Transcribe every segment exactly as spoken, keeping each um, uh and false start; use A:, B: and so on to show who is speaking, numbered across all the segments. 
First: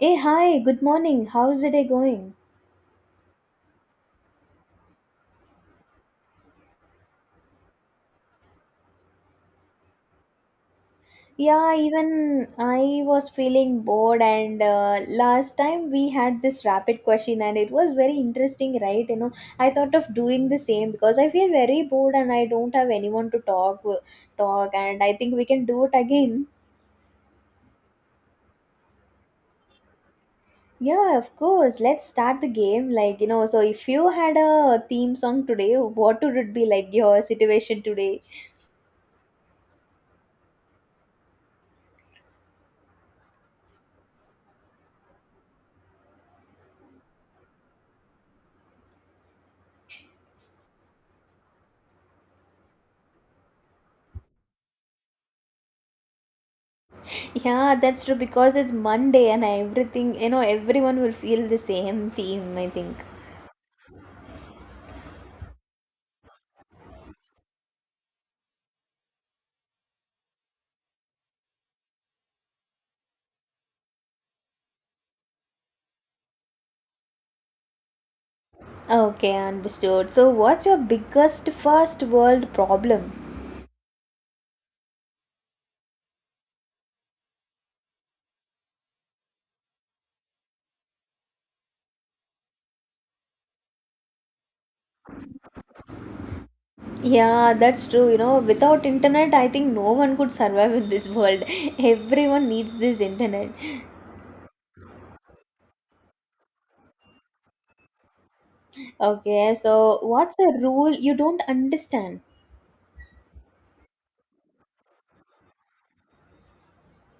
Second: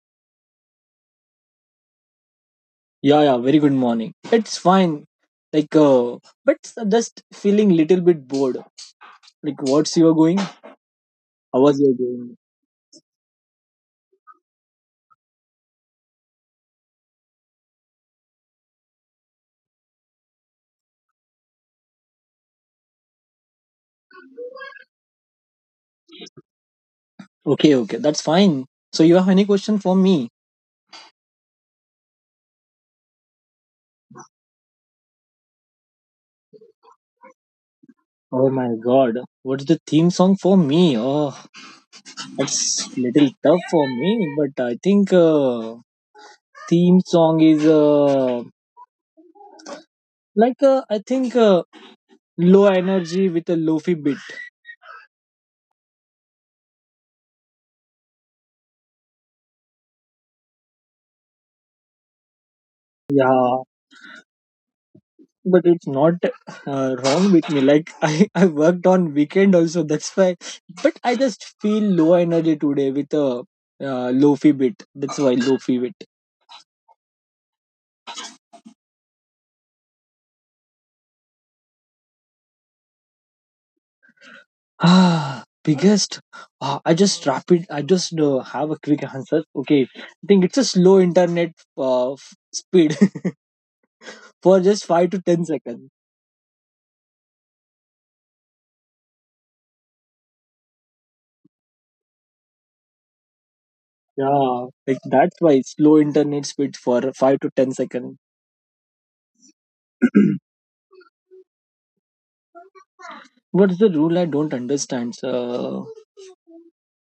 A: Hey, hi, good morning. How's the day going?
B: Yeah, yeah, very good morning. It's fine. Like, uh, but just feeling little bit bored. Like, what's you are going? How
A: Yeah,
B: was you going?
A: even I was feeling bored, and uh, last time we had this rapid question, and it was very interesting, right? You know, I thought of doing the same because I feel very bored and I don't have anyone to talk, talk, and I think we can do it again.
B: Okay, okay, that's fine. So, you have any question for me?
A: Yeah, of course. Let's start the game. Like, you know, so if you had a theme song today, what would it be like your situation today?
B: Oh my God, what's the theme song for me? Oh, that's little tough for me. But I think uh, theme song is uh, like uh, I think uh, low energy with a lofi beat.
A: Yeah, that's true because it's Monday and everything, you know, everyone will feel the same theme, I think.
B: Yeah, but it's not uh, wrong with me like I, I worked on weekend also, that's why, but I just feel low energy today with a uh, lofi bit, that's why lofi bit.
A: Okay, understood. So, what's your biggest first world problem?
B: Ah biggest Ah, I just rapid I just uh, have a quick answer, okay, I think it's a slow internet uh, f- speed for just five to ten seconds.
A: Yeah, that's true. You know, without internet, I think no one could survive in this world. Everyone needs this internet.
B: Yeah, like that's why slow internet speed for five to ten seconds.
A: Okay, so what's a rule you don't understand?
B: What's the rule I don't understand? So.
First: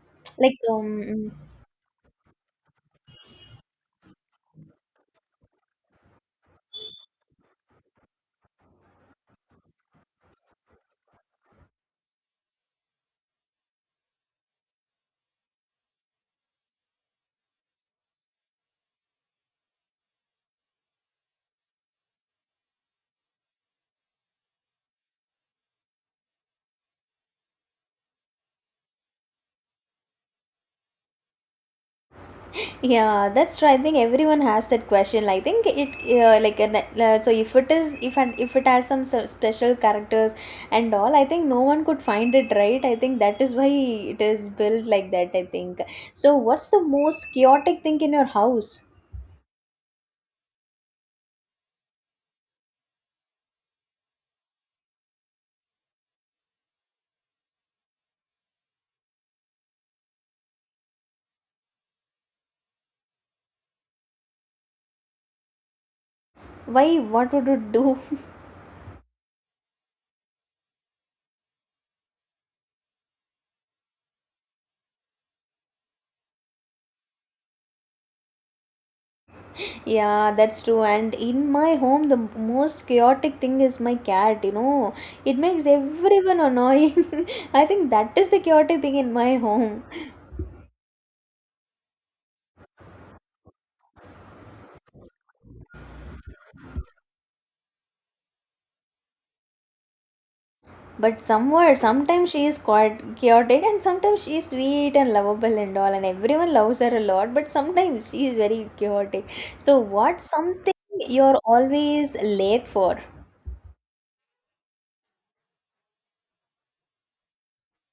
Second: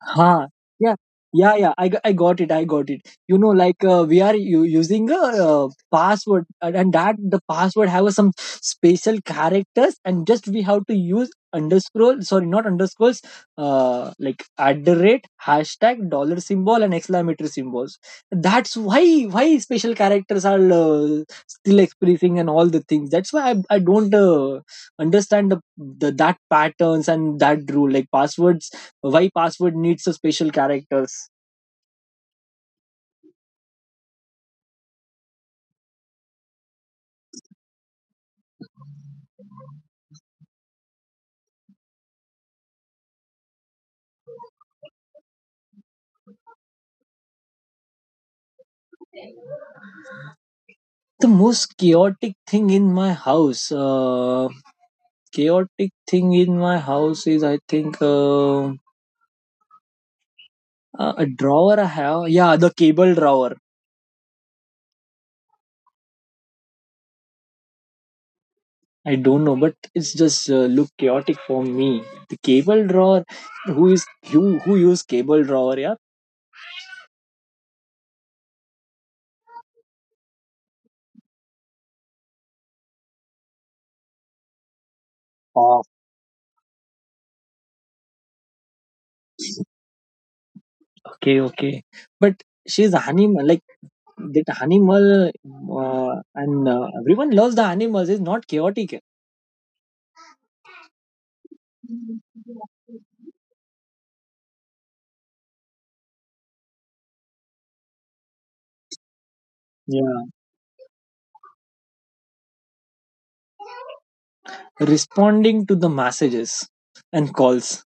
B: Huh.
A: Like,
B: Yeah.
A: um,
B: Yeah. Yeah. I, g- I got it. I got it. You know, like uh, we are u- using a uh, password, and and that the password have some special characters, and just we have to use underscore. Sorry, not underscores. Uh, like at the rate, hashtag, dollar symbol, and exclamatory symbols. That's why why special characters are uh, still expressing and all the things. That's why I, I don't uh, understand the, the that patterns and that rule. Like passwords, why password needs a special characters.
A: Yeah, that's right. I think everyone has that question. I think it uh, like an, uh, so if it is if and if it has some s- special characters and all, I think no one could find it right. I think that is why it is built like that, I think. So, what's the most chaotic thing in your house?
B: The most chaotic thing in my house, uh, chaotic thing in my house is I think uh, a a drawer I have, yeah, the cable drawer.
A: Why? What would it do?
B: I don't know, but it's just uh, look chaotic for me, the cable drawer. Who is who who use cable drawer, yeah.
A: Yeah, that's true. And in my home, the most chaotic thing is my cat. You know, it makes
B: Oh,
A: everyone annoying. I think that is the chaotic thing in my home.
B: okay, okay, but she's animal like that animal, uh, and uh, everyone loves the animals, is not chaotic.
A: But somewhere, sometimes she is quite chaotic and sometimes she is sweet and lovable and all, and everyone loves her a lot, but sometimes she is very chaotic. So,
B: Yeah,
A: what's something you're always late for?
B: responding to the messages and calls.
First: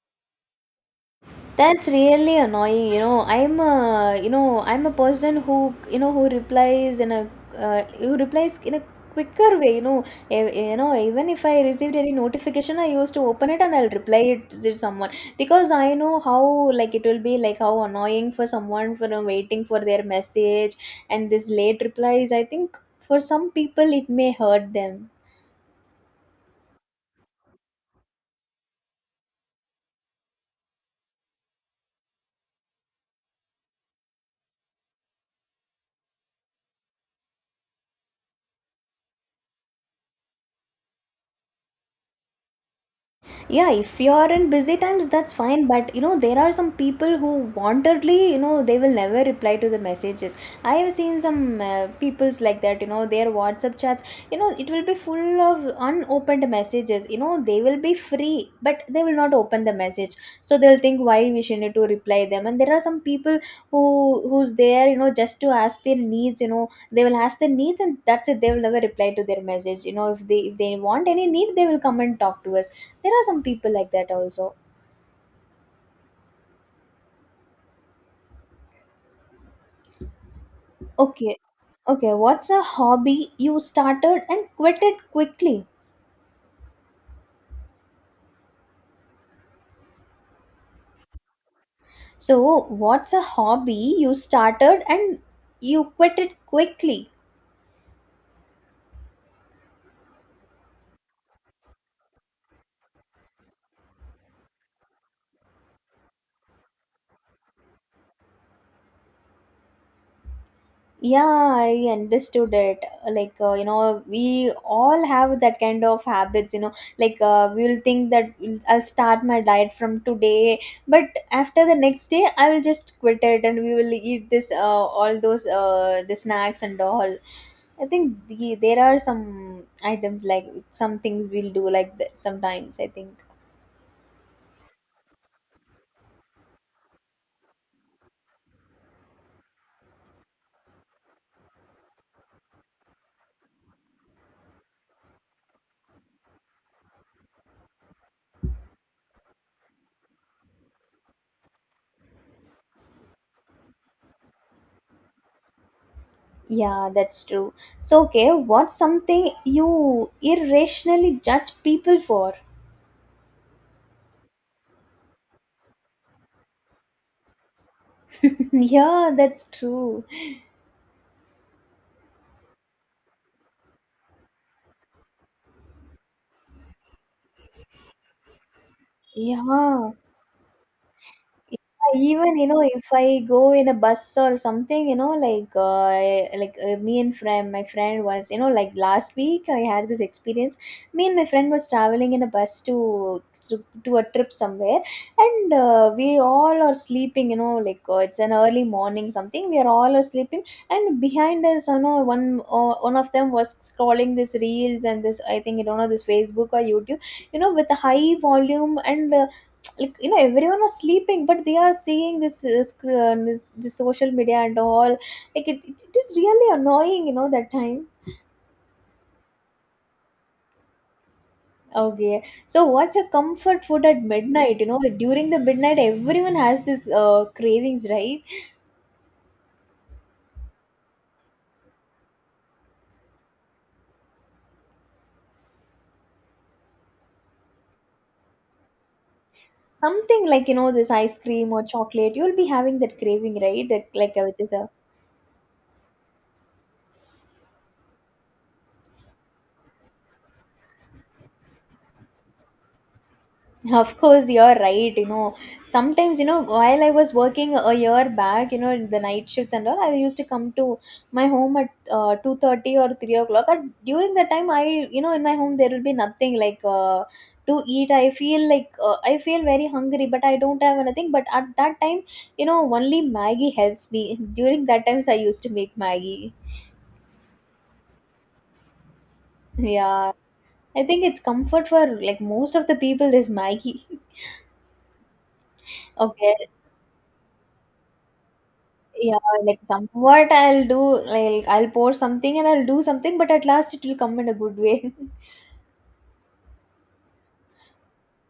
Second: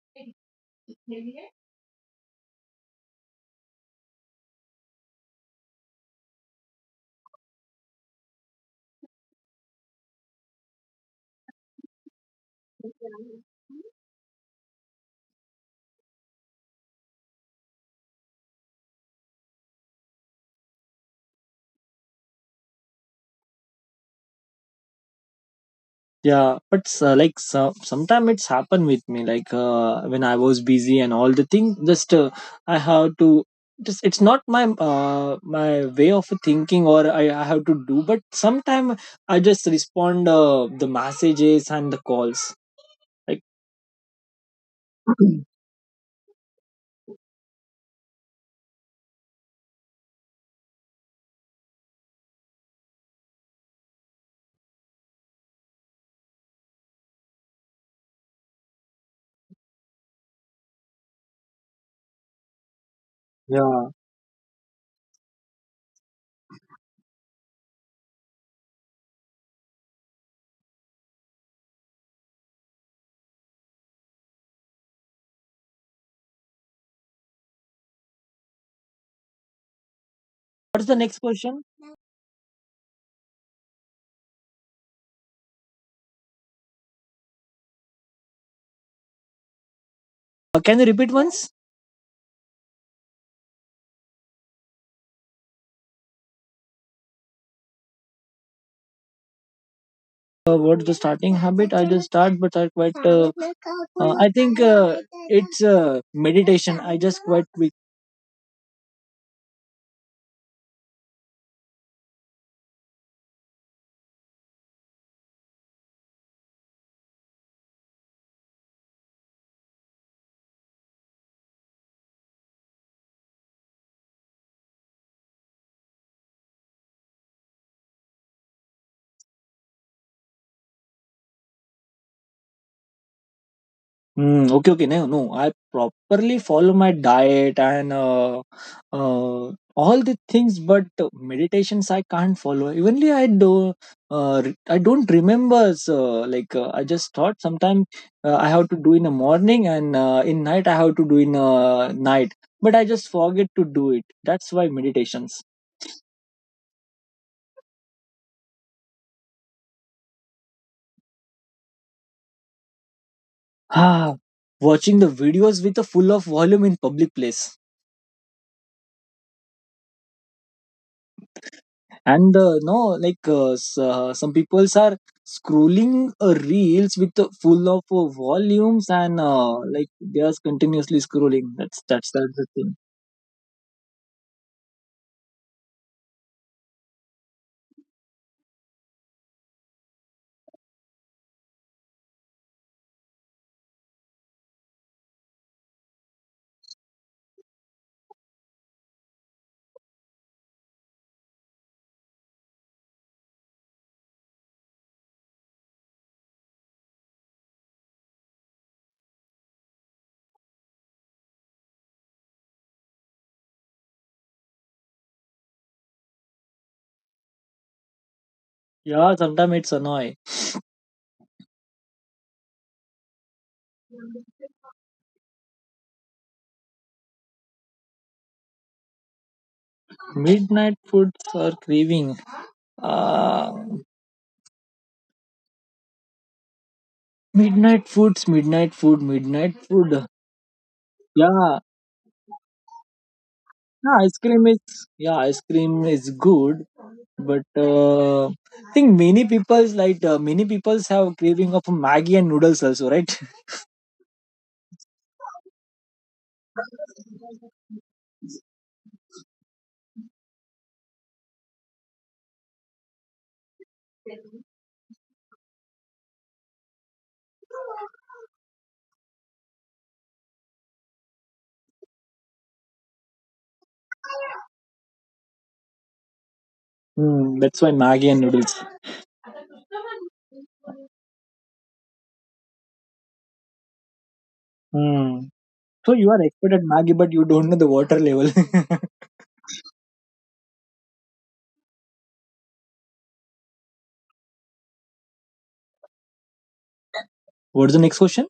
A: That's really annoying, you know. I'm a, you know, I'm a person who, you know, who replies in a, uh, who replies in a quicker way, you know. E- You know, even if I received any notification, I used to open it and I'll reply it to someone because I know how, like, it will be like how annoying for someone for uh, waiting for their message and this late replies. I think for some people it may hurt them.
B: Yeah, but uh, like so, sometimes it's happened with me like uh, when I was busy and all the thing, just uh, I have to, just it's not my uh, my way of thinking or I, I have to do, but sometime I just respond uh, the messages and the calls like.
A: Yeah, if you are in busy times, that's fine, but you know there are some people who wantedly, you know, they will never reply to the messages. I have seen some uh, people's like that, you know, their WhatsApp chats, you know, it will be full of unopened messages. You know, they will be free, but they will not open the message, so they'll think why we should need to reply them. And there are some people who
B: Yeah,
A: who's there, you know, just to ask their needs. You know, they will ask their needs and that's it. They will never reply to their message. You know, if they if they want any need, they will come and talk to us. There are some people like that also.
B: what's the next
A: Okay,
B: question?
A: okay, what's a hobby you started and quit it quickly?
B: Uh, can you repeat once?
A: So, what's a hobby you started and you quit it quickly?
B: Uh, what's the starting habit? I just start, but I quite. Uh, uh, I think uh, it's uh, meditation. I just quite quick.
A: Yeah, I understood it. Like, uh, you know, we all have that kind of habits, you know, like uh, we'll think that we'll- I'll start my diet from today, but after the next day, I will just quit it and we will eat this, uh, all those, uh, the snacks and all. I think the, there are some items like some things we'll do like that sometimes, I think.
B: Mm, okay, okay, no, no. I properly follow my diet and uh, uh, all the things, but meditations I can't follow. Evenly, I do. Uh, re- I don't remember. So, like uh, I just thought sometimes uh, I have to do in the morning and uh, in night I have to do in uh, night, but I just forget to do it. That's why meditations.
A: Yeah, that's true. So, okay, what's something you irrationally judge people for?
B: Ah, watching the videos with a full of volume in public place.
A: Yeah, that's true.
B: And uh, no, like uh, s- uh, some people are scrolling uh, reels with the full of uh, volumes and uh, like
A: Yeah,
B: they are continuously scrolling. That's
A: yeah,
B: that's
A: even
B: that's
A: you
B: the
A: know,
B: thing.
A: if I go in a bus or something, you know, like uh, like uh, me and friend my friend was, you know, like last week I had this experience. Me and my friend was traveling in a bus to to, to a trip somewhere, and uh, we all are sleeping, you know, like uh, it's an early morning something. We are all are sleeping, and behind us, you know, one uh, one of them was scrolling this reels, and this, I think you don't know this Facebook or YouTube, you know, with a high volume. And uh, like, you know, everyone was sleeping, but they are seeing this uh, sc- uh, this, this social media and all. Like it, it, it is really annoying, you know, that time.
B: Yeah, sometimes it's annoying.
A: Okay, so what's a comfort food at midnight? You know, like during the midnight, everyone has this uh, cravings, right?
B: Midnight foods are craving. Uh, midnight foods, midnight food, midnight food.
A: Something like, you know, this ice cream
B: Yeah,
A: or chocolate, you'll be having that craving, right? Like,
B: yeah, ice
A: like uh, which
B: cream
A: is
B: is,
A: a
B: yeah, ice cream is good, but uh, I think many people's like uh, many people's have craving of maggi and noodles also, right?
A: of course, you're right. You know, sometimes, you know, while I was working a year back, you know, in the night shifts and all, I used to come to my home at uh, two thirty or three o'clock. And during that time, I, you know, in my home, there will be nothing like uh, to eat. I feel like, uh, I feel very hungry, but I don't have anything. But at that time, you know, only Maggie helps me. During that times, I used to make Maggie.
B: Hmm, that's why maggi and noodles.
A: Yeah. I think it's comfort for like most of the people is Maggie.
B: Hmm. So you are
A: Okay.
B: expert at maggi, but you don't know the water level.
A: Yeah, like somewhat I'll do, like I'll pour something and I'll do something, but at last it will come in a good way.
B: What's the next question?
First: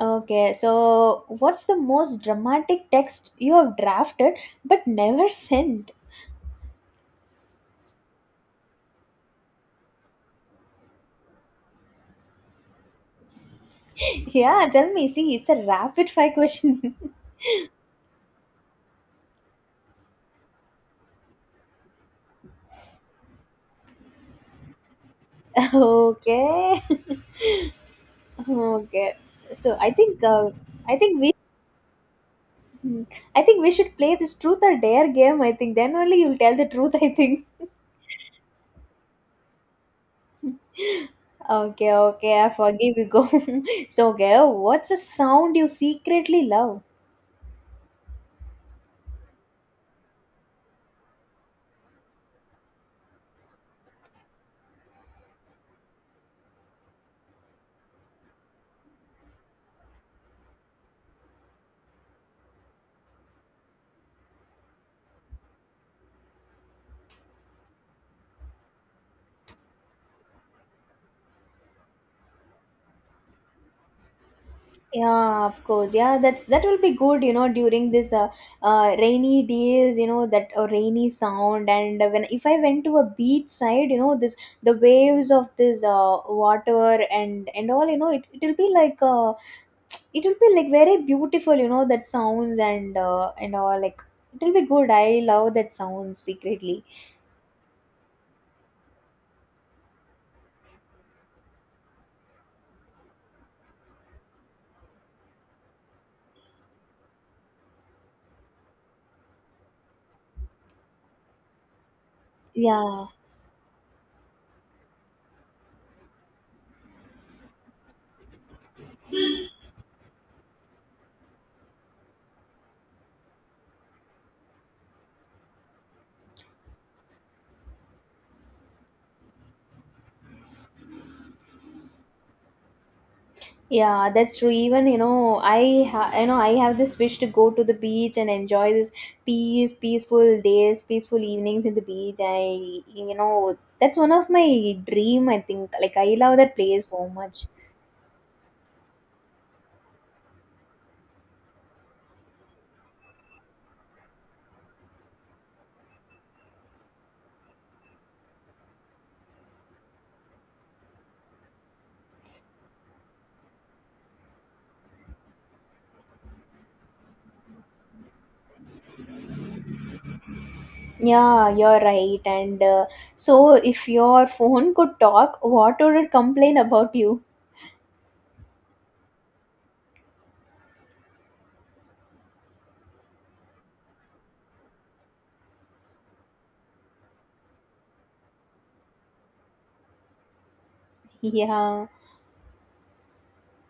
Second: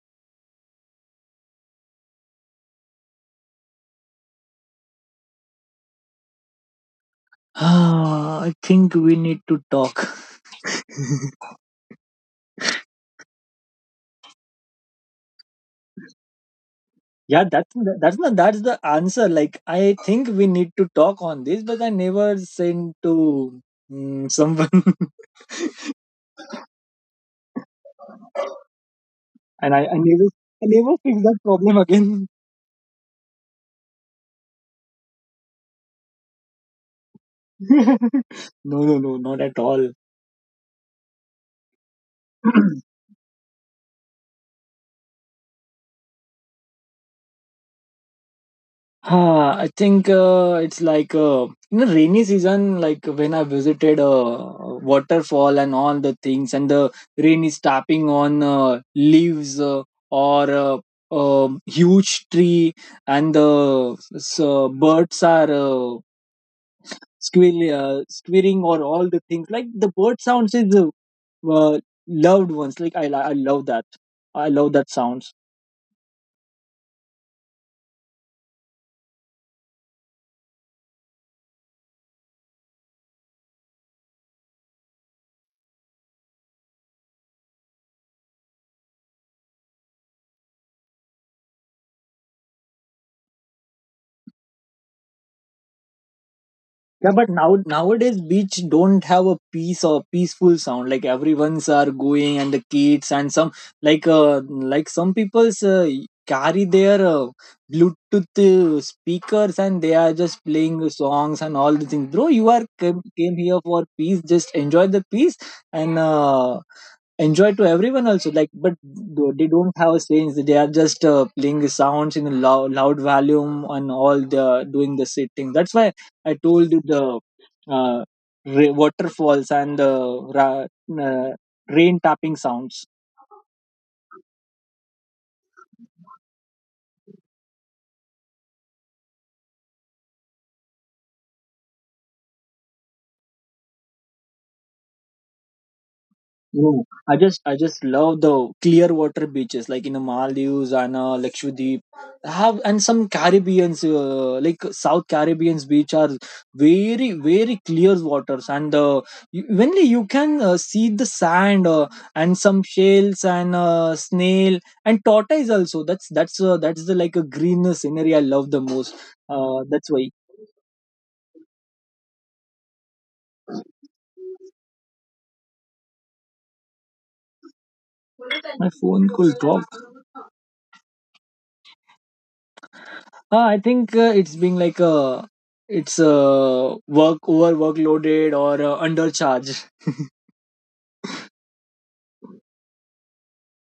A: Okay, so what's the most dramatic text you have drafted but never sent?
B: Ah, I think we need to talk.
A: Yeah, tell me. See, it's a rapid fire question.
B: Yeah, that's the- that's the that's the answer. Like I think we need to talk on this, but I never sent to, mm, someone.
A: Okay. Okay.
B: And
A: So
B: I,
A: I
B: I
A: think
B: never
A: uh,
B: I
A: I
B: never fix
A: think we
B: that problem again.
A: I think we should play this truth or dare game. I think then only you'll tell the truth, I think.
B: No, no, no, not at all.
A: Okay, okay, I forgive you. Go. So, okay, what's a sound you secretly love?
B: Ah, I think uh, it's like uh, in the rainy season, like when I visited uh, waterfall and all the things, and the rain is tapping on uh, leaves uh, or uh, um huge tree, and the s- uh, birds are uh, squeal, uh, squealing or all the things. Like the bird sounds is uh, uh, loved ones. Like I, I love that. I love that sounds.
A: Yeah, of course. Yeah, that's that will be good, you know, during this uh, uh rainy days, you know, that uh, rainy sound. And when if I went to a beach side, you know, this the waves of this uh water and and all, you know, it it'll be like uh it will be like very beautiful, you know, that sounds and uh and all. Like it'll be good. I love that sound secretly.
B: Yeah, but now nowadays beach don't have a peace or peaceful sound. Like everyone's are going and the kids and some like uh, like some people's uh, carry their uh, Bluetooth uh, speakers and they are just playing the songs and all the things. Bro, you are came,
A: Yeah.
B: came here for peace. Just enjoy the peace and uh, enjoy to everyone also. Like, but th- they don't have a sense. They are just uh, playing the sounds in a loud, loud volume and all the doing the same thing. That's why I told you the uh, ra- waterfalls and the ra- uh, rain tapping sounds.
A: Yeah, that's true. Even, you know, I ha- you know, I have this wish to go to the beach and enjoy this peace, peaceful days, peaceful evenings in the beach. I, you know, that's one of my dream. I think like I love that
B: Oh,
A: place so
B: I just
A: much.
B: I just love the clear water beaches like in the Maldives and uh, Lakshadweep. Have and some Caribbean's uh, like South Caribbean's beach are very very clear waters and uh, you, when you can uh, see the sand uh, and some shells and uh, snail and tortoise also. That's that's uh, that's the like a green scenery I love the most. Uh, that's why
A: Yeah, you're right. And uh, so, if your phone could talk, what would it complain about you?
B: my phone could drop. Uh, I think uh, it's being like a it's uh, work over workloaded or uh, undercharged.
A: Yeah.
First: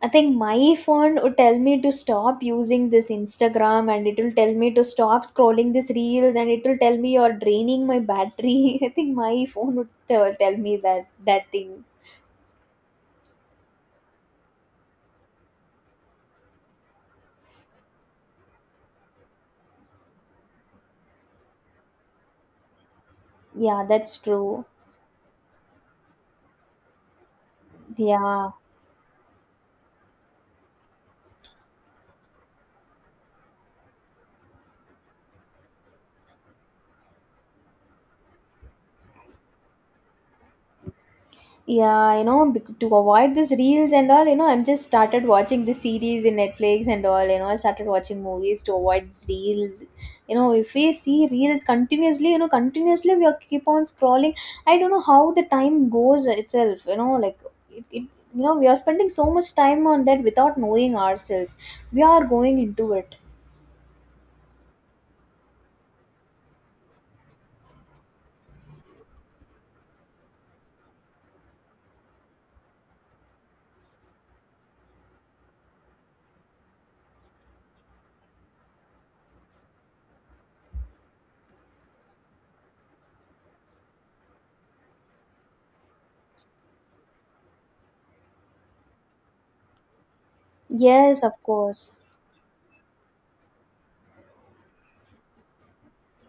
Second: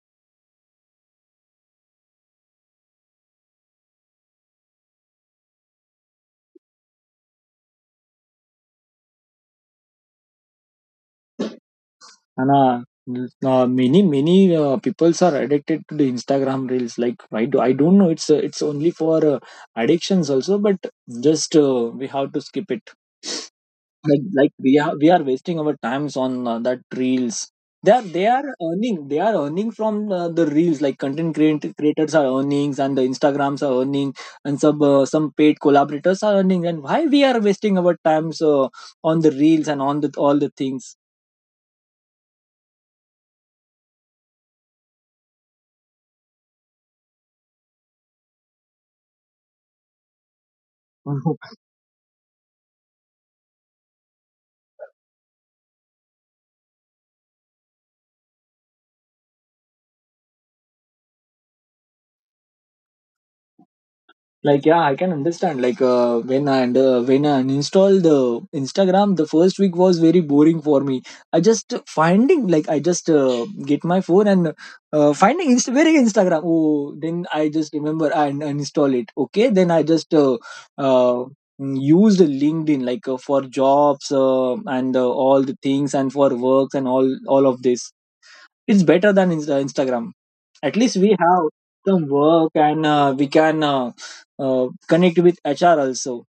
A: I think my phone would tell me to stop using this Instagram, and it will tell me to stop scrolling this reels, and it will tell me you're draining my battery. I think my phone would tell tell me that that thing.
B: And uh, uh, many many uh, peoples are addicted to the Instagram reels. Like why do I don't know. It's uh, it's only for uh, addictions also, but just uh, we have to skip it.
A: Yeah, that's
B: But like
A: true.
B: we are we are wasting our times on uh, that reels. They are they are
A: Yeah.
B: earning they are earning from uh, the reels, like content creat- creators are earnings and the Instagrams are earning and some uh, some paid collaborators are earning, and why we are wasting our times uh, on the reels and on the all the things.
A: Yeah, you know, bec- to avoid these reels and all, you know, I'm just started watching the series in Netflix and all. You know, I started watching movies to avoid these reels. You know, if we see reels continuously, you know, continuously we are keep on scrolling. I don't know how the time goes itself, you know, like it, it you know, we are spending so much time on that without knowing ourselves. We are going into it.
B: Like, yeah, I can understand like uh, when i and uh, when I uninstalled the instagram, the first week was very boring for me. I just finding like I just uh, get my phone and uh, finding Inst- where is instagram? Oh, then I just remember and uninstall it. Okay, then I just uh, uh, used linkedin like uh, for jobs uh, and uh, all the things and for works and all all of this, it's better than Insta- instagram. At least we
A: Yes, of
B: have
A: course.
B: some work and uh, we can uh, uh, connect with hr also.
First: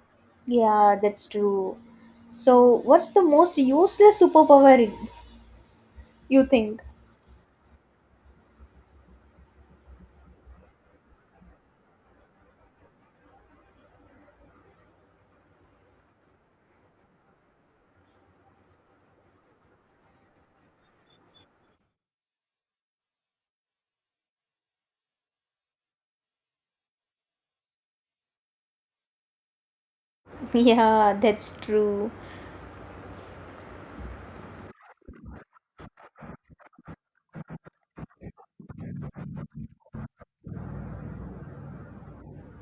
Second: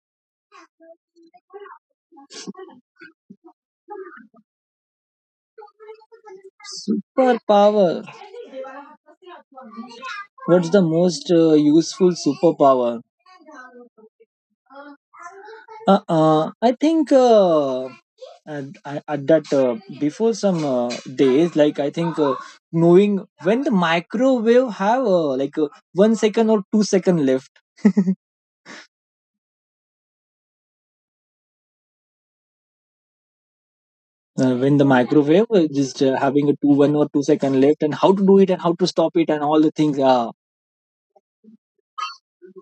A: Yeah, that's true. So, what's the most useless superpower you think?
B: Superpower, what's the most uh, useful superpower? Uh, uh, I think uh, at, at that uh, Before some uh, days, like I think uh, knowing when the microwave have uh, like uh, one second or two second left.
A: Yeah, that's true.
B: Uh, when the microwave uh, just uh, having a two one or two second left, and how to do it and how to stop it and all the things. Ah,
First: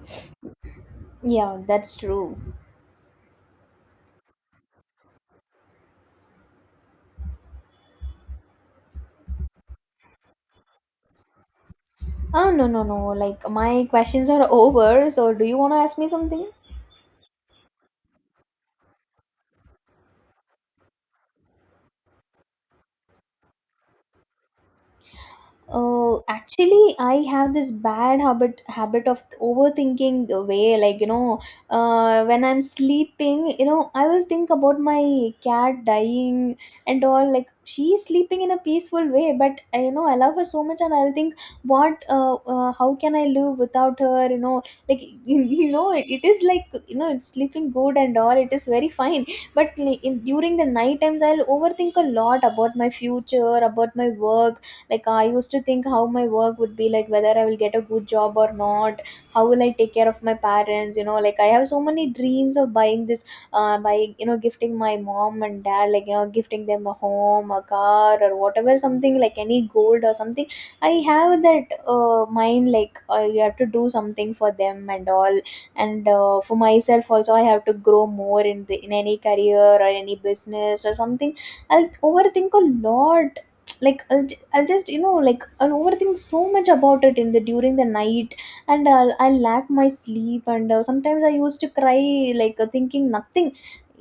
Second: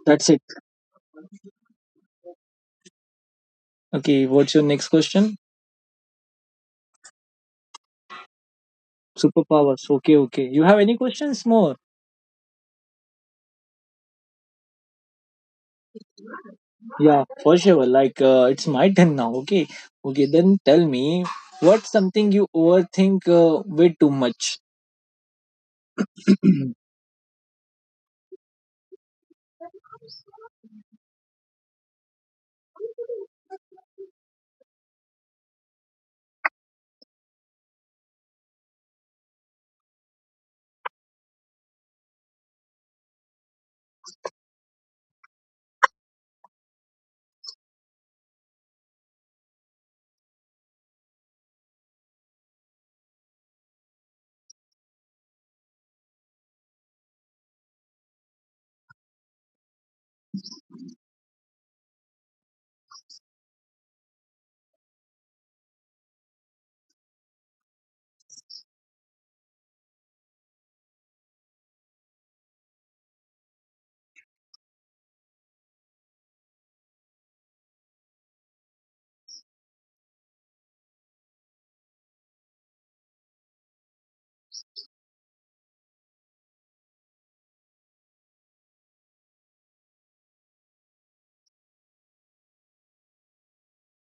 B: that's it.
A: Yeah, that's true.
B: Okay, what's your next question? Superpowers, okay, okay, you have any questions more?
A: Oh, no, no, no. Like, my questions are over. So, do you want to ask me something?
B: Yeah, for sure, like uh, it's my turn now. Okay, okay, then tell me, what's something you overthink uh, way too much?
A: Uh, actually, I have this bad habit habit of overthinking the way, like, you know, uh, when I'm sleeping, you know, I will think about my cat dying and all. Like, she's sleeping in a peaceful way, but uh, you know, I love her so much, and I'll think, what, uh, uh, how can I live without her? You know, like you know, it, it is like, you know, it's sleeping good and all. It is very fine, but like, in, during the night times, I'll overthink a lot about my future, about my work. Like, I used to think how my work would be, like whether I will get a good job or not, how will I take care of my parents. You know, like I have so many dreams of buying this, uh, by you know gifting my mom and dad, like you know gifting them a home, a car, or whatever, something like any gold or something. I have that uh, mind, like uh, you have to do something for them and all. And uh, for myself also, I have to grow more in the in any career or any business or something. I'll overthink a lot. like i'll I'll just, you know, like I'll overthink so much about it in the during the night, and I'll I'll lack my sleep, and uh, sometimes I used to cry, like uh, thinking nothing.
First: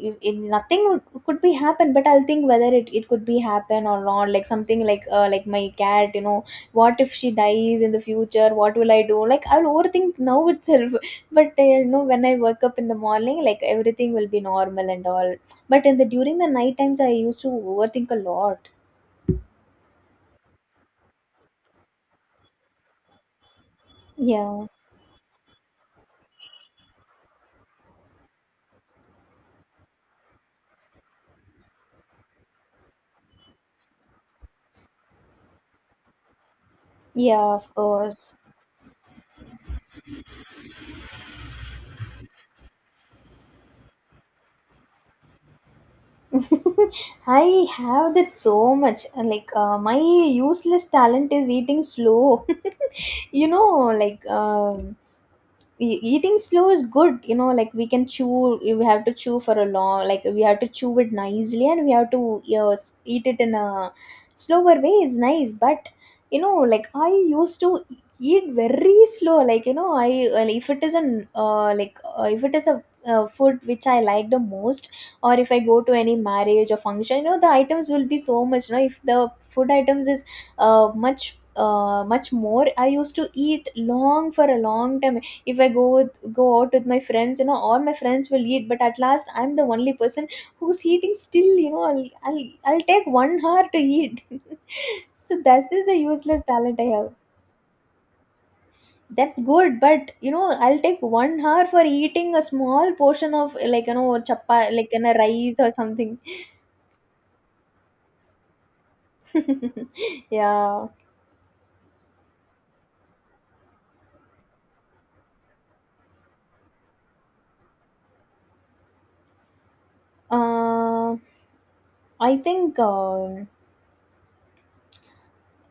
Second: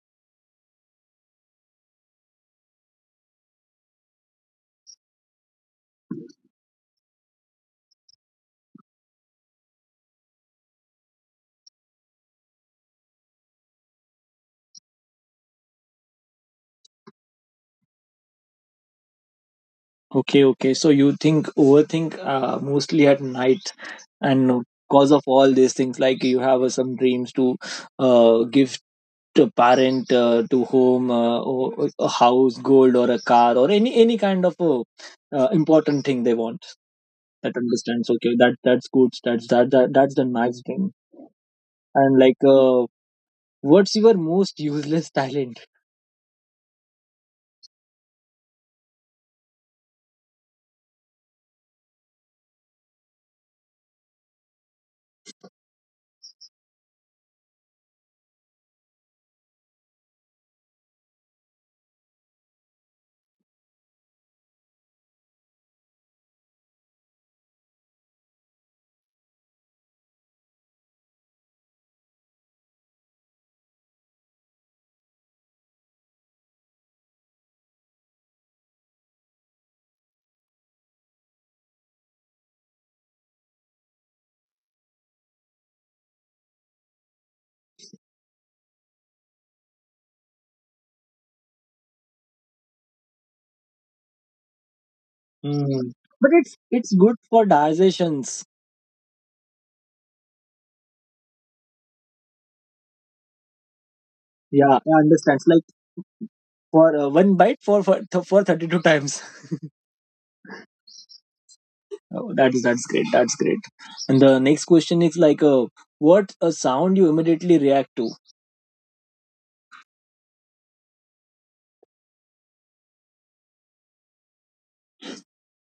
A: If, if nothing would- could be happen, but I'll think whether it, it could be happen or not. Like something like uh, like my cat, you know, what if she dies in the future? What will I do? Like I'll overthink now itself, but uh, you know, when I wake up in the morning, like everything will be normal and all. But in the during the night times, I used to overthink a lot.
B: Okay, okay, so you think overthink uh, mostly at night, and
A: Yeah.
B: cause of all these things like you have uh, some dreams to uh, give to parent uh, to whom uh, or, a house, gold, or a car, or any any kind of uh, uh, important thing they want.
A: Yeah,
B: That
A: of
B: understands. Okay,
A: course.
B: that that's good. That's that, that that's the max thing. And like, uh, what's your most useless talent?
A: I have that so much. Like, uh, my useless talent is eating slow. You know, like, um, e- eating slow is good, you know, like we can chew, we have to chew for a long, like we have to chew it nicely, and we have to you s- eat it in a slower way is nice. But you know, like I used to eat very slow, like you know, I, well, if it is an uh, like uh, if it is a uh, food which I like the most, or if I go to any marriage or function, you know, the items will be so much, you know, if the food items is uh, much uh, much more, I used to eat long for a long time. If I go with, go out with my friends, you know, all my friends will eat, but at last I'm the only person who's eating still. You know, i'll i'll, I'll take one hour to eat. So this is
B: Hmm.
A: the
B: But
A: useless
B: it's
A: talent I
B: it's
A: have.
B: good for digestions.
A: That's good, but you know, I'll take one hour for eating a small portion of, like you know, chappa,
B: Yeah,
A: like
B: I
A: in a
B: understand. It's
A: rice
B: like
A: or something.
B: for uh, one bite for for, th- for thirty two times.
A: Yeah.
B: Oh, that is that's great. That's great. And the next question is like, uh, what a sound you immediately react to?
A: Uh, I think uh,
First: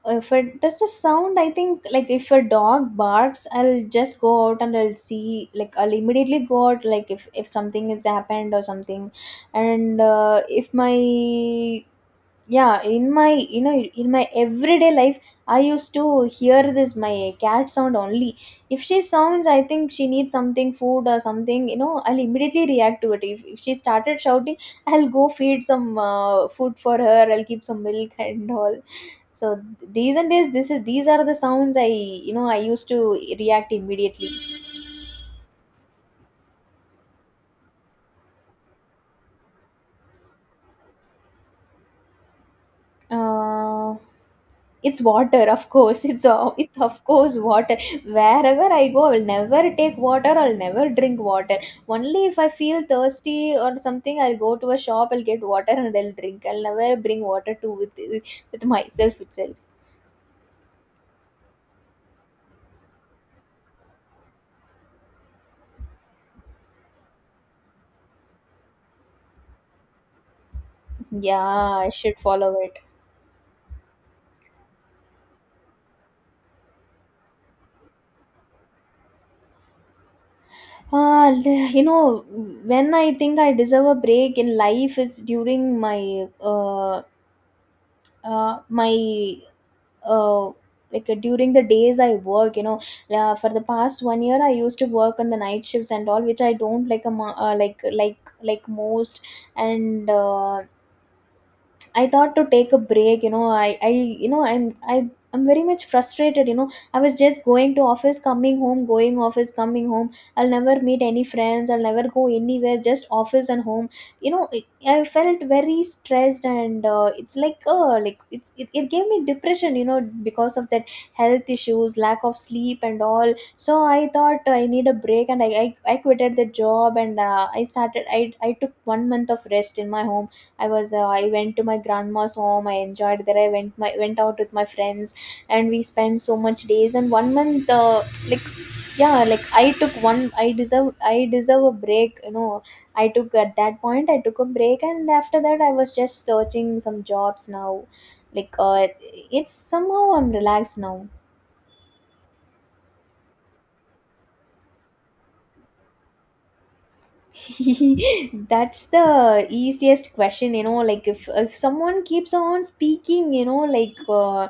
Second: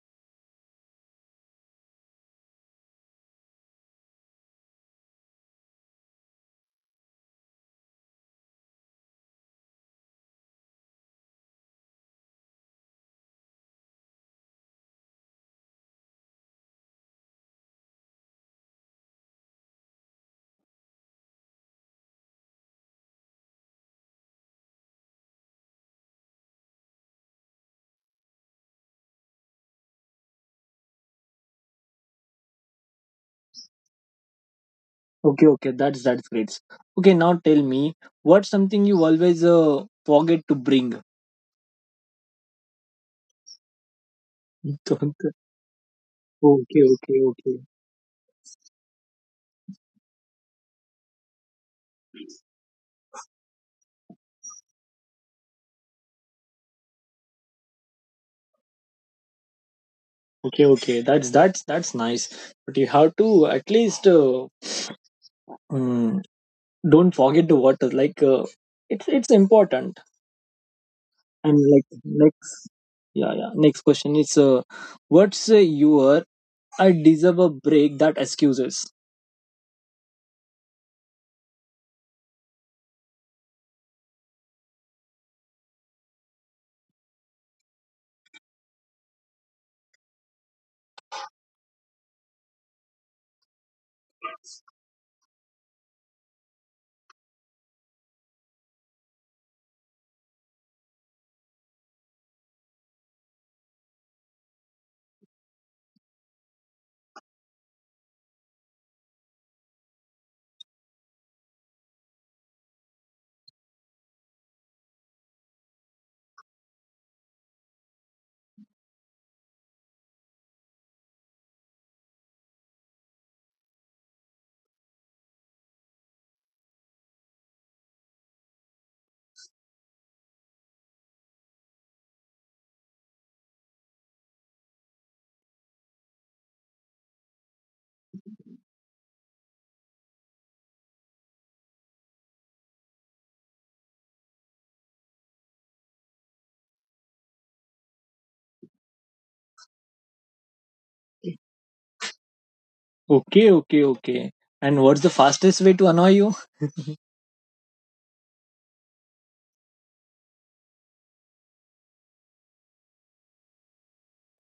A: if it does the sound, I think, like if a dog barks, I'll just go out and I'll see, like I'll immediately go out, like if if something has happened or something. And uh, if my, yeah, in my you know in my everyday life, I used to hear this, my cat sound only. If she sounds, I think she needs something, food or something, you know, I'll immediately react to it. If, if she started shouting, I'll go feed some uh, food for her, I'll keep some milk and all. So these and days this is these are the sounds I, you know, I used to react immediately.
B: Okay, okay, that's that's great. Okay, now tell me, what's something you always uh, forget to bring?
A: Uh, it's
B: Don't-
A: water, of course. It's o- it's,
B: okay,
A: of
B: okay,
A: course,
B: okay,
A: water. Wherever I go, I will never take water. I'll never drink water. Only if I feel thirsty or something, I'll go to a shop. I'll get water and I'll drink. I'll never bring water to with with myself itself.
B: okay, okay. That's that's that's nice. But you have to at least uh, mm, don't forget the water. Like uh, it's it's important.
A: Yeah,
B: And like
A: I should follow
B: next,
A: it.
B: yeah, yeah. Next question is uh, what's uh, your "I deserve a break" that excuses.
A: Uh, l- you know, when I think I deserve a break in life is during my uh, uh, my uh, like uh, during the days I work, you know, uh, for the past one year I used to work on the night shifts and all, which I don't like a mo- uh, like like like most. And uh, I thought to take a break. You know, I, I, you know, I'm, I, I'm very much frustrated, you know. I was just going to office, coming home, going office, coming home. I'll never meet any friends. I'll never go anywhere. Just office and home. You know, it, I felt very stressed, and uh, it's like, uh, like it's, it, it gave me depression, you know, because of that, health issues, lack of sleep, and all. So I thought I need a break, and I, I, I quitted the job, and uh, I started. I, I took one month of rest in my home. I was uh, I went to my grandma's home. I enjoyed there. I went my went out with my friends, and we spent so much days. And one month, uh, like, yeah, like I took one. I deserve I deserve a break, you know, I took at that point. I took a break, and after that, I was just searching some jobs now. Like uh, it's somehow I'm relaxed now.
B: Okay, okay, okay. And what's the fastest way to annoy you?
A: That's the easiest question, you know. Like if if someone keeps on speaking, you know, like uh,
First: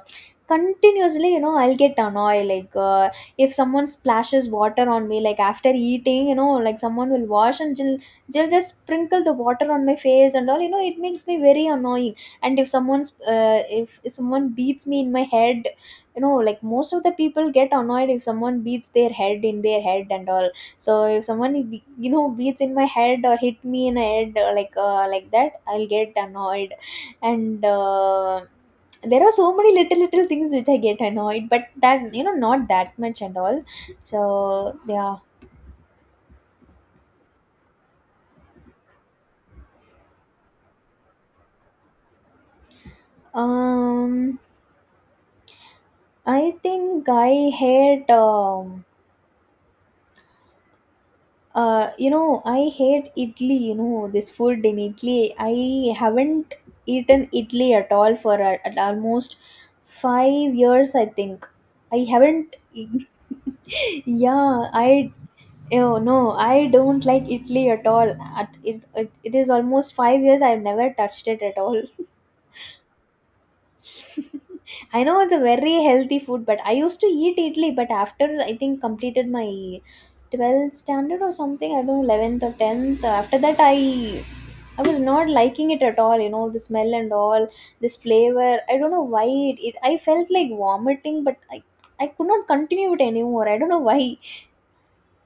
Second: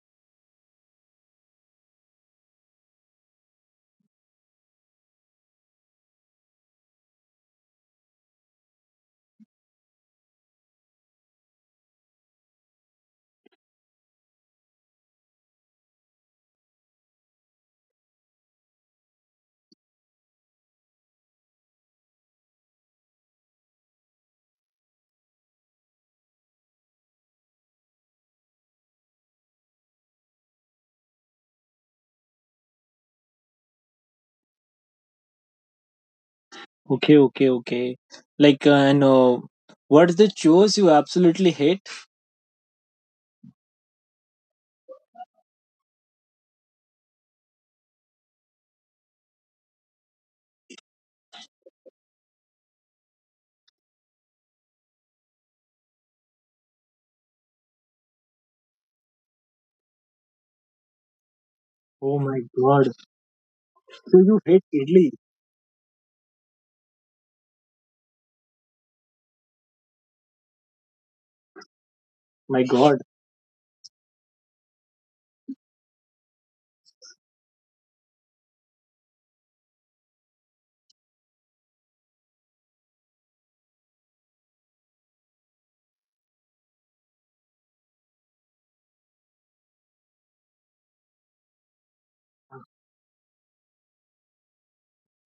A: continuously, you know, I'll get annoyed. Like uh, if someone splashes water on me, like after eating, you know, like someone will wash and they'll, they'll just sprinkle the water on my face and all. You know, it makes me very annoying. And if someone's uh, if, if someone beats me in my head, you know, like most of the people get annoyed if someone beats their head in their head and all. So if someone be- you know, beats in my head or hit me in the head or like uh, like that, I'll get annoyed, and uh, there are so many little little things which I get annoyed, but that you know not that much and all. So yeah,
B: Okay, okay, okay. Like, uh, and uh, what's the chores you absolutely hate?
A: um, I think I hate um Uh, you know, I hate idli, you know, this food in Italy. I haven't eaten Italy at all for a, at almost five years, I think. I
B: Oh my
A: haven't.
B: god. So you hate
A: Yeah,
B: idli?
A: I. Oh no, I don't like Italy at all. At, it, it, it is almost five years I've never touched it at all.
B: My god.
A: I know it's a very healthy food, but I used to eat idli. But after I think completed my twelfth standard or something, I don't know eleventh or tenth. After that, I I was not liking it at all. You know the smell and all this flavor. I don't know why it. It I felt like vomiting, but I I could not continue it anymore. I don't know why.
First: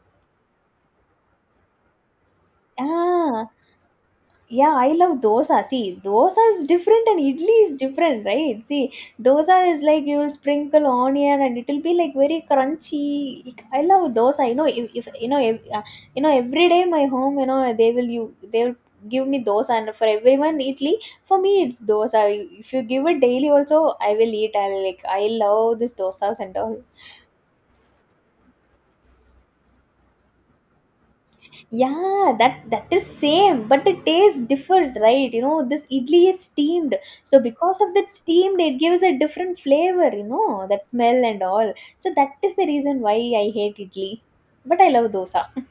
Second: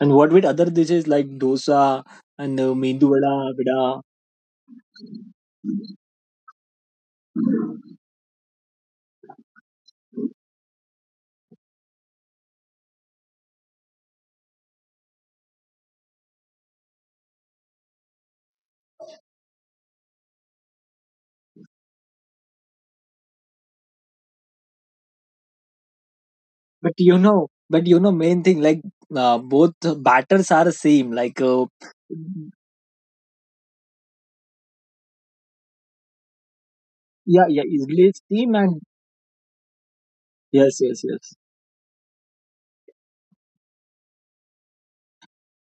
B: And what with other dishes like dosa and uh, mendu
A: Ah,
B: vada, vada?
A: yeah, I love dosa. See, dosa is different and idli is different, right? See, dosa is like you will sprinkle onion and it will be like very crunchy. Like, I love dosa. You know, if, if you know, ev- uh, you know, every day my home, you know, they will you they will give me dosa, and for everyone idli, for me it's dosa. If you give it daily, also I will eat. I like I love this dosas and all.
B: But you know, but you know, main thing like uh, both batters are same. Like, uh,
A: Yeah, that that is same, but the taste differs, right? You know, this idli is steamed, so
B: yeah, yeah,
A: because of
B: idli
A: that
B: is same
A: steamed,
B: and
A: it gives a different flavor. You know,
B: yes,
A: that
B: yes,
A: smell
B: yes.
A: and all. So that is the reason why I hate idli, but I love dosa.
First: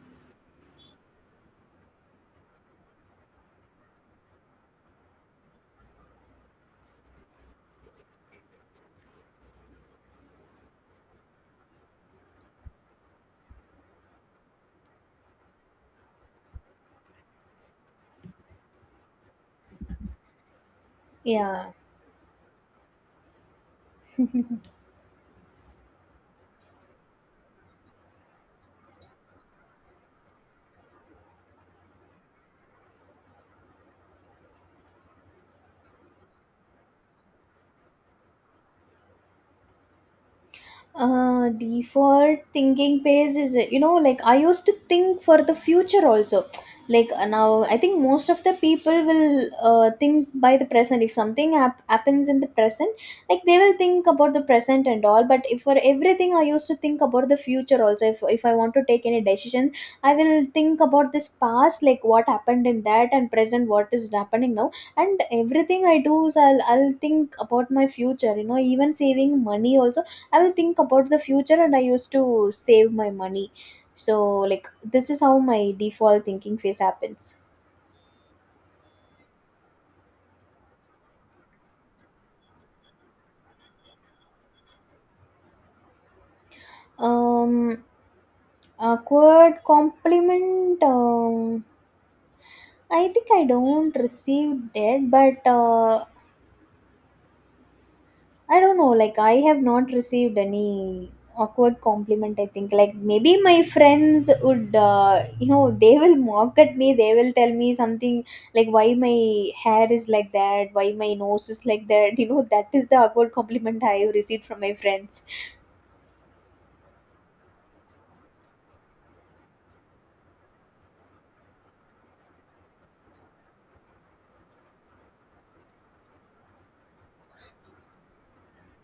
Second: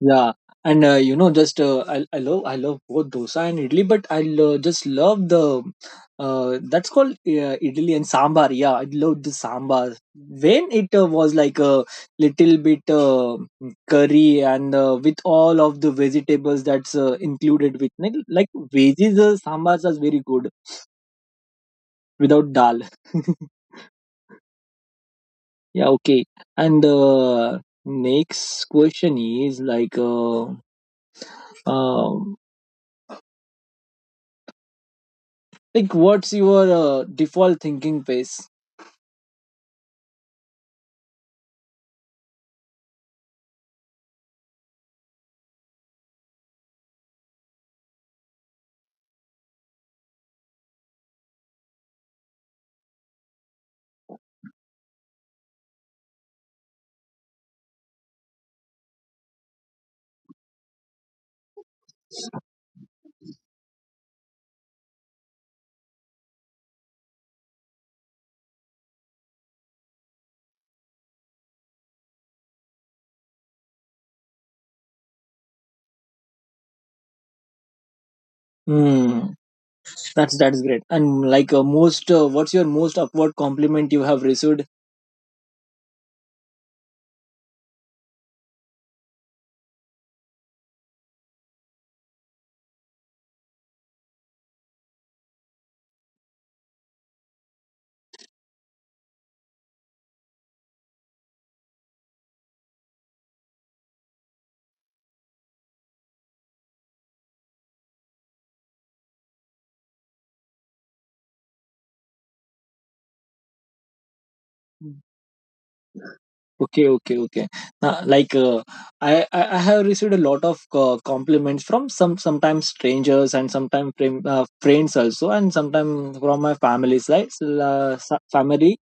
B: Yeah, and uh, you know, just uh, I I love I love both dosa and idli, but I lo- just love the uh, that's called uh, idli and sambar. Yeah, I love the sambar when it uh, was like a little bit uh, curry and uh, with all of the vegetables that's uh, included with like like veggies. Uh, sambars is very good
A: Yeah.
B: without dal. Yeah, okay. And uh, next question is like uh, um Like, what's your uh, default thinking pace?
A: Uh default thinking phase is, you know, like I used to think for the future also. Like uh, now I think most of the people will uh, think by the present. If something hap- happens in the present, like they will think about the present and all. But if for everything I used to think about the future also. If, if I want to take any decisions, I will think about this past, like what happened in that, and present what is happening now. And everything I do is i'll, I'll think about my future. You know, even saving money also I will think about the future and I used to save my money. So like this is how my default thinking phase happens.
B: Hmm, that's that's great. And like uh, most, uh, what's your most upward compliment you have received?
A: Um Awkward compliment, um I think I don't receive it, but uh, I don't know, like I have not received any awkward compliment, I think. Like maybe my friends would, uh, you know, they will mock at me, they will tell me something, like why my hair is like that, why my nose is like that. You know, that is the awkward compliment I have received from my friends.
B: Okay, okay, okay. Uh, like, uh, I, I I have received a lot of uh, compliments from some sometimes strangers and sometimes friend, uh, friends also and sometimes from my family side, uh, sa- family,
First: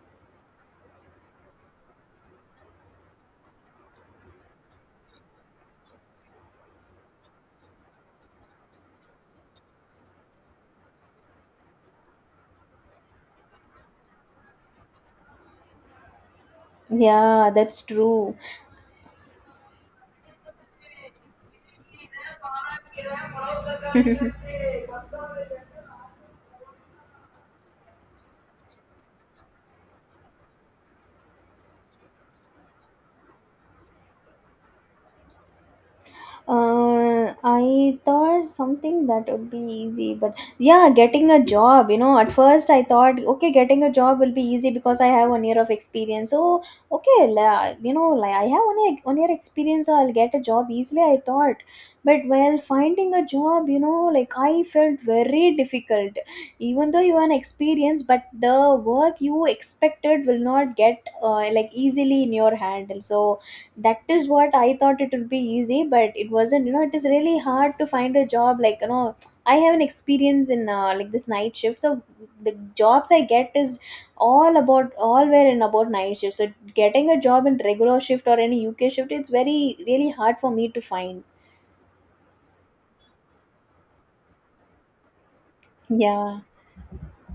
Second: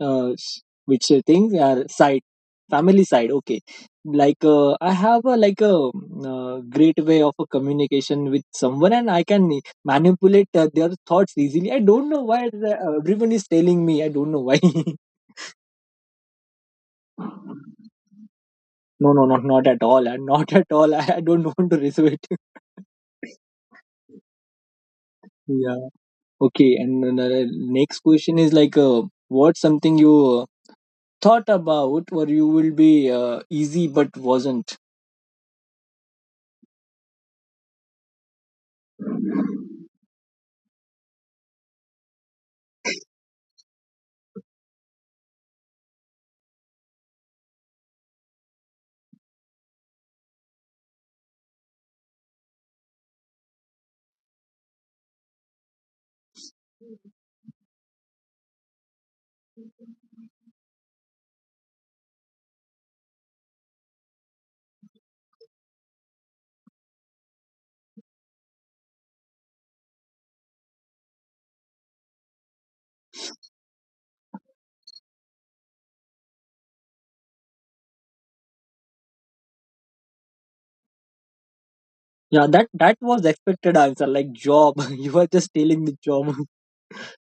B: uh, s- which things are side family side. Okay, like uh, I have a like a mm, uh, great way of a communication with someone and I can manipulate uh, their thoughts easily. I don't know why uh, everyone is telling me. I don't know why.
A: Yeah, that's true.
B: No, no, not not at all. And not at all. I don't want to receive it. Yeah. Okay. And then the next question is like, uh, what's something you uh, thought about, or you will be uh, easy, but wasn't?
A: Uh, I thought something that would be easy, but yeah, getting a job. You know, at first I thought, okay, getting a job will be easy because I have one year of experience. So, okay, la- you know, like I have one year, one year experience, so I'll get a job easily. I thought, but while finding a job, you know, like I felt very difficult. Even though you have an experience, but the work you expected will not get uh, like easily in your hand. So that is what I thought it would be easy, but it wasn't. You know, it is really hard to find a job. Like you know, I have an experience in uh, like this night shift. So the jobs I get is all about all were in about night shift. So getting a job in regular shift or any UK shift, it's very really hard for me to find.
B: Yeah, that that was expected answer. Like job, you are just telling the job.
A: Yeah,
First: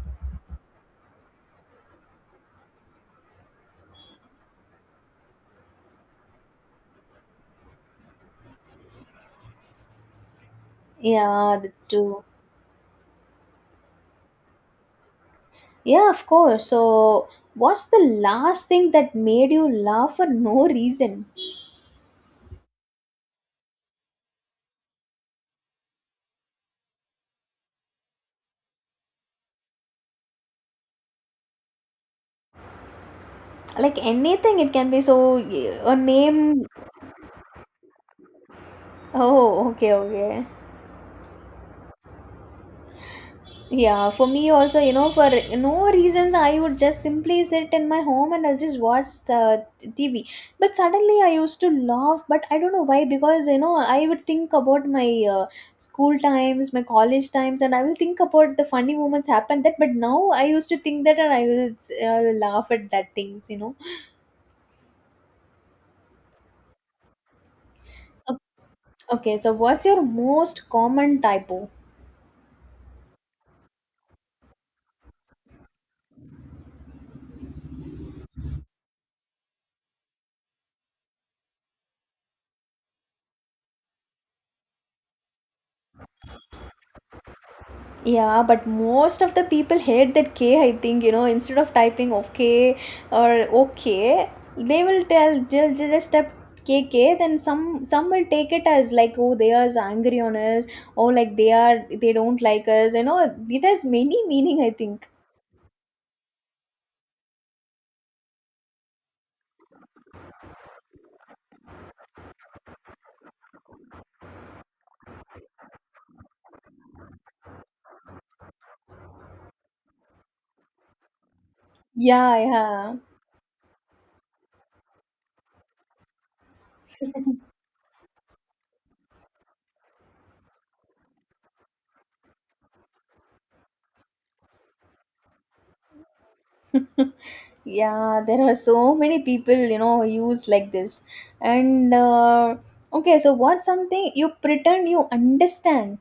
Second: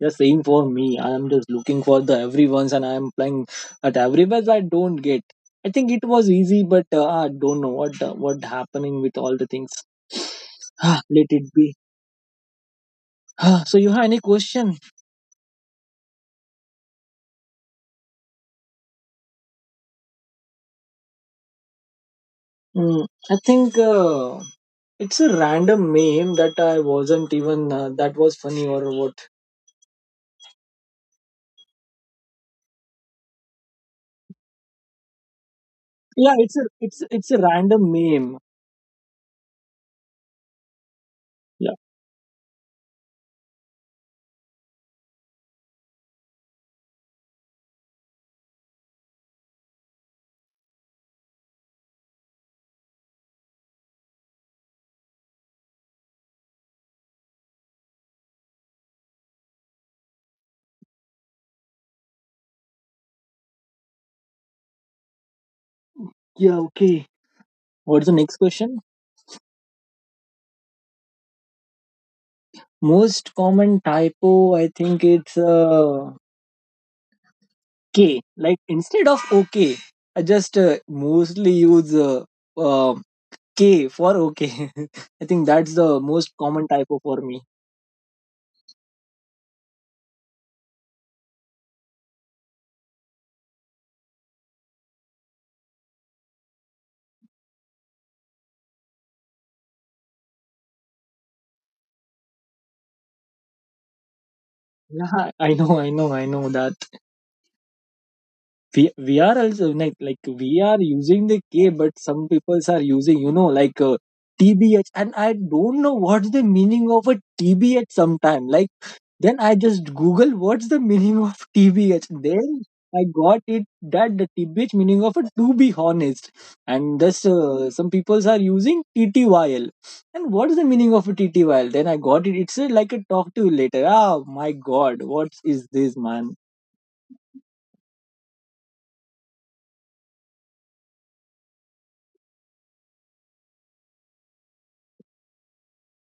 B: Yeah, same for me. I am just looking for the everyone's, and I am playing at everywhere. I don't get. I think it was easy, but uh, I don't know what uh, what happening with all the things. Let it
A: yeah,
B: be.
A: that's true.
B: Ah, so you have any question?
A: Yeah, of course. So, what's the last thing that made you laugh for no reason?
B: Mm, I think uh, it's a random meme that I wasn't even uh, that was funny or what.
A: Like anything, it can be, so a
B: Yeah, it's a
A: name.
B: it's it's a random meme.
A: Oh, okay, okay.
B: Yeah,
A: Yeah, for me also, you know, for no reasons, I would just simply sit in my home and I'll just watch uh, T V. But suddenly I used to laugh, but I don't know why, because, you know, I would think about my uh, school times, my college times, and I will think about the funny moments happened that, but now I used to think that and I will uh, laugh at that things, you know.
B: yeah, okay. What's the next question?
A: Okay, so what's your most common typo?
B: Most common typo, I think it's uh, K. Like instead of OK, I just uh, mostly use uh, uh, K for OK. I think that's the most common typo for me.
A: Yeah, but most of the people hate that K, I think, you know, instead of typing okay or okay, they will tell just, just type K K, then some some will take it as like, oh, they are angry on us, or like they are they don't like us, you know, it has many meaning, I think.
B: Yeah, I know, I know, I know that. we we are also like like we are using the K, but some people are using you know like uh, T B H, and I don't know what's the meaning of a T B H. Sometime like then I just Google what's the meaning of T B H. Then
A: Yeah,
B: I got it that the T B H meaning of a to be honest, and thus uh, some people are using T T Y L. And what is the meaning of a T T Y L? Then I got it. It's uh, like a talk to you later. Ah, my God, what is this man?
A: yeah. Yeah, there are so many people, you know, use like this. And uh, okay, so what's something you pretend you understand?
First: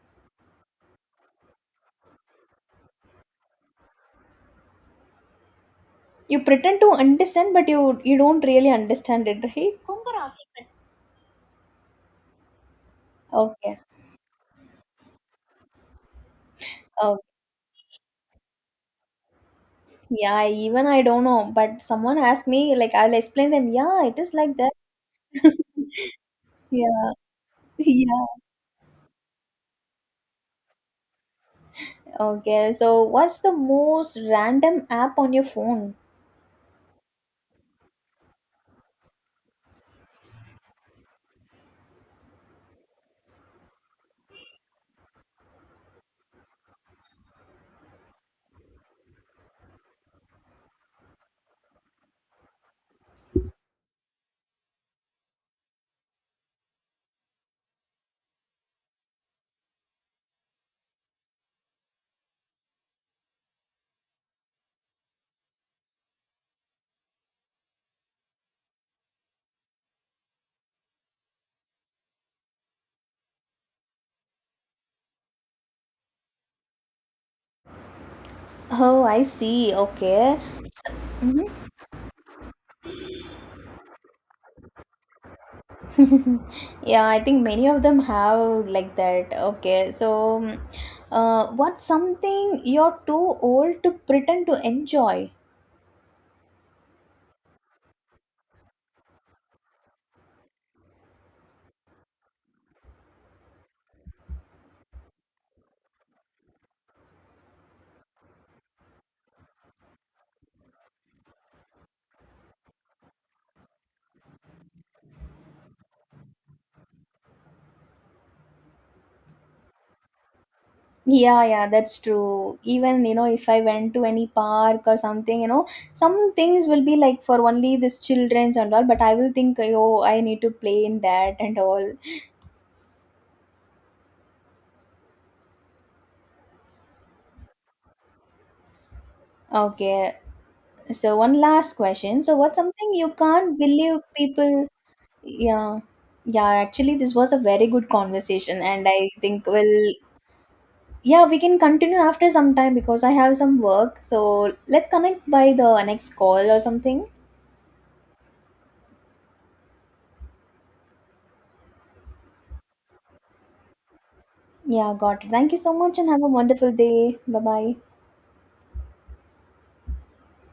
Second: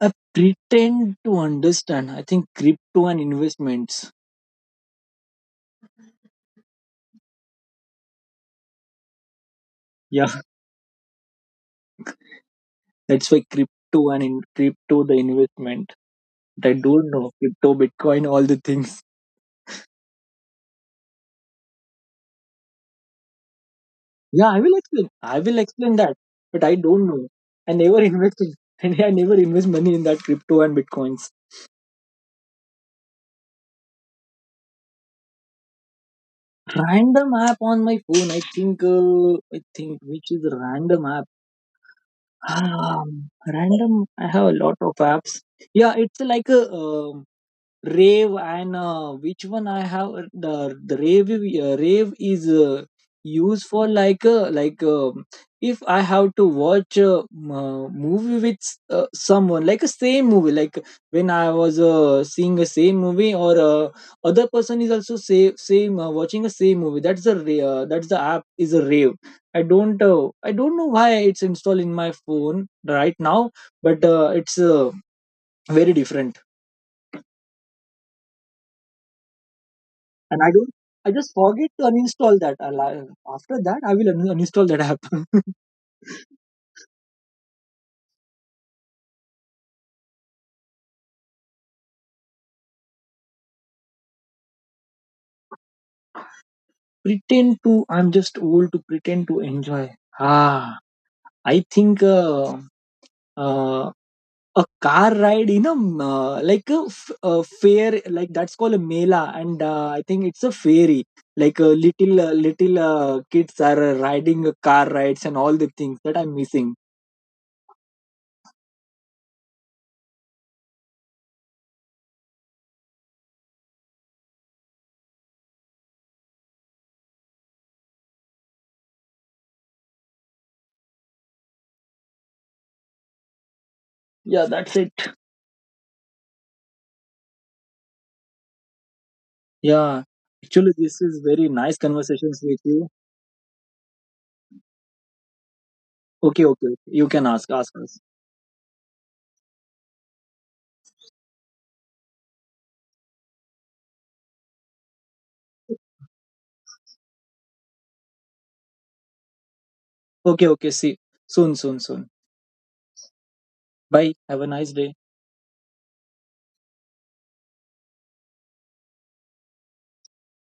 B: I pretend to understand. I think crypto and investments.
A: You pretend to understand, but you you don't really understand it, right?
B: Yeah, that's why
A: Okay.
B: crypto and in crypto the investment. But I don't
A: Oh,
B: know crypto, Bitcoin, all the things.
A: yeah. Even I don't know, but someone asked me, like, I'll explain them. Yeah, it is
B: Yeah,
A: like
B: I
A: that.
B: will explain. I will explain that, but I don't
A: Yeah.
B: know. I never
A: Yeah.
B: invested. And I never invest money in that crypto and bitcoins.
A: Okay. So, what's the most random app on your phone?
B: Random app on my phone. I think. Uh, I think which is random app. Ah, random. I have a lot of apps. Yeah, it's like a um rave and uh, which one I have uh, the the rave uh, rave is uh, used for like uh, like um if I have to watch a m- uh, movie with s- uh, someone like a same movie like when I was uh, seeing a same movie or uh, other person is also same same uh, watching a same movie that's a ra- uh, that's the app is a rave I don't uh, I don't know why it's installed in my phone right now but uh, it's uh, very different
A: Oh, I see. Okay.
B: and I don't.
A: So,
B: I just
A: mhm.
B: forget to uninstall that. I'll, I, after that, I will un- uninstall that app.
A: Yeah, I think many of them have like that. Okay, so mm, uh, what's something you're too old to pretend to enjoy?
B: Pretend to. I'm just old to pretend to enjoy. Ah, I think uh, uh, a car ride in a um, uh, like a, f- a fair like that's called a mela, and uh, I think it's a fairy. Like uh, little uh, little uh, kids are uh, riding uh, car rides and all the things that I'm missing.
A: Yeah, yeah, that's true. Even, you know, if I went to any park or something, you know, some things will be like for only this children's and all, but I will think, oh, I need to play in that and all.
B: Yeah, that's it. Yeah,
A: Okay,
B: actually, this
A: so
B: is
A: one
B: very
A: last
B: nice
A: question. So,
B: conversations
A: what's
B: with you.
A: something you can't believe people. Yeah.
B: Okay,
A: Yeah,
B: okay, okay.
A: actually
B: You
A: this
B: can
A: was a
B: ask,
A: very
B: ask
A: good
B: us.
A: conversation and I think we'll, yeah, we can continue after some time because I have some work. So let's connect by the next call or something.
B: Okay, okay. See, soon, soon, soon. Bye. Have a nice day.
A: Yeah, got it. Thank you so much and have a wonderful day. Bye bye.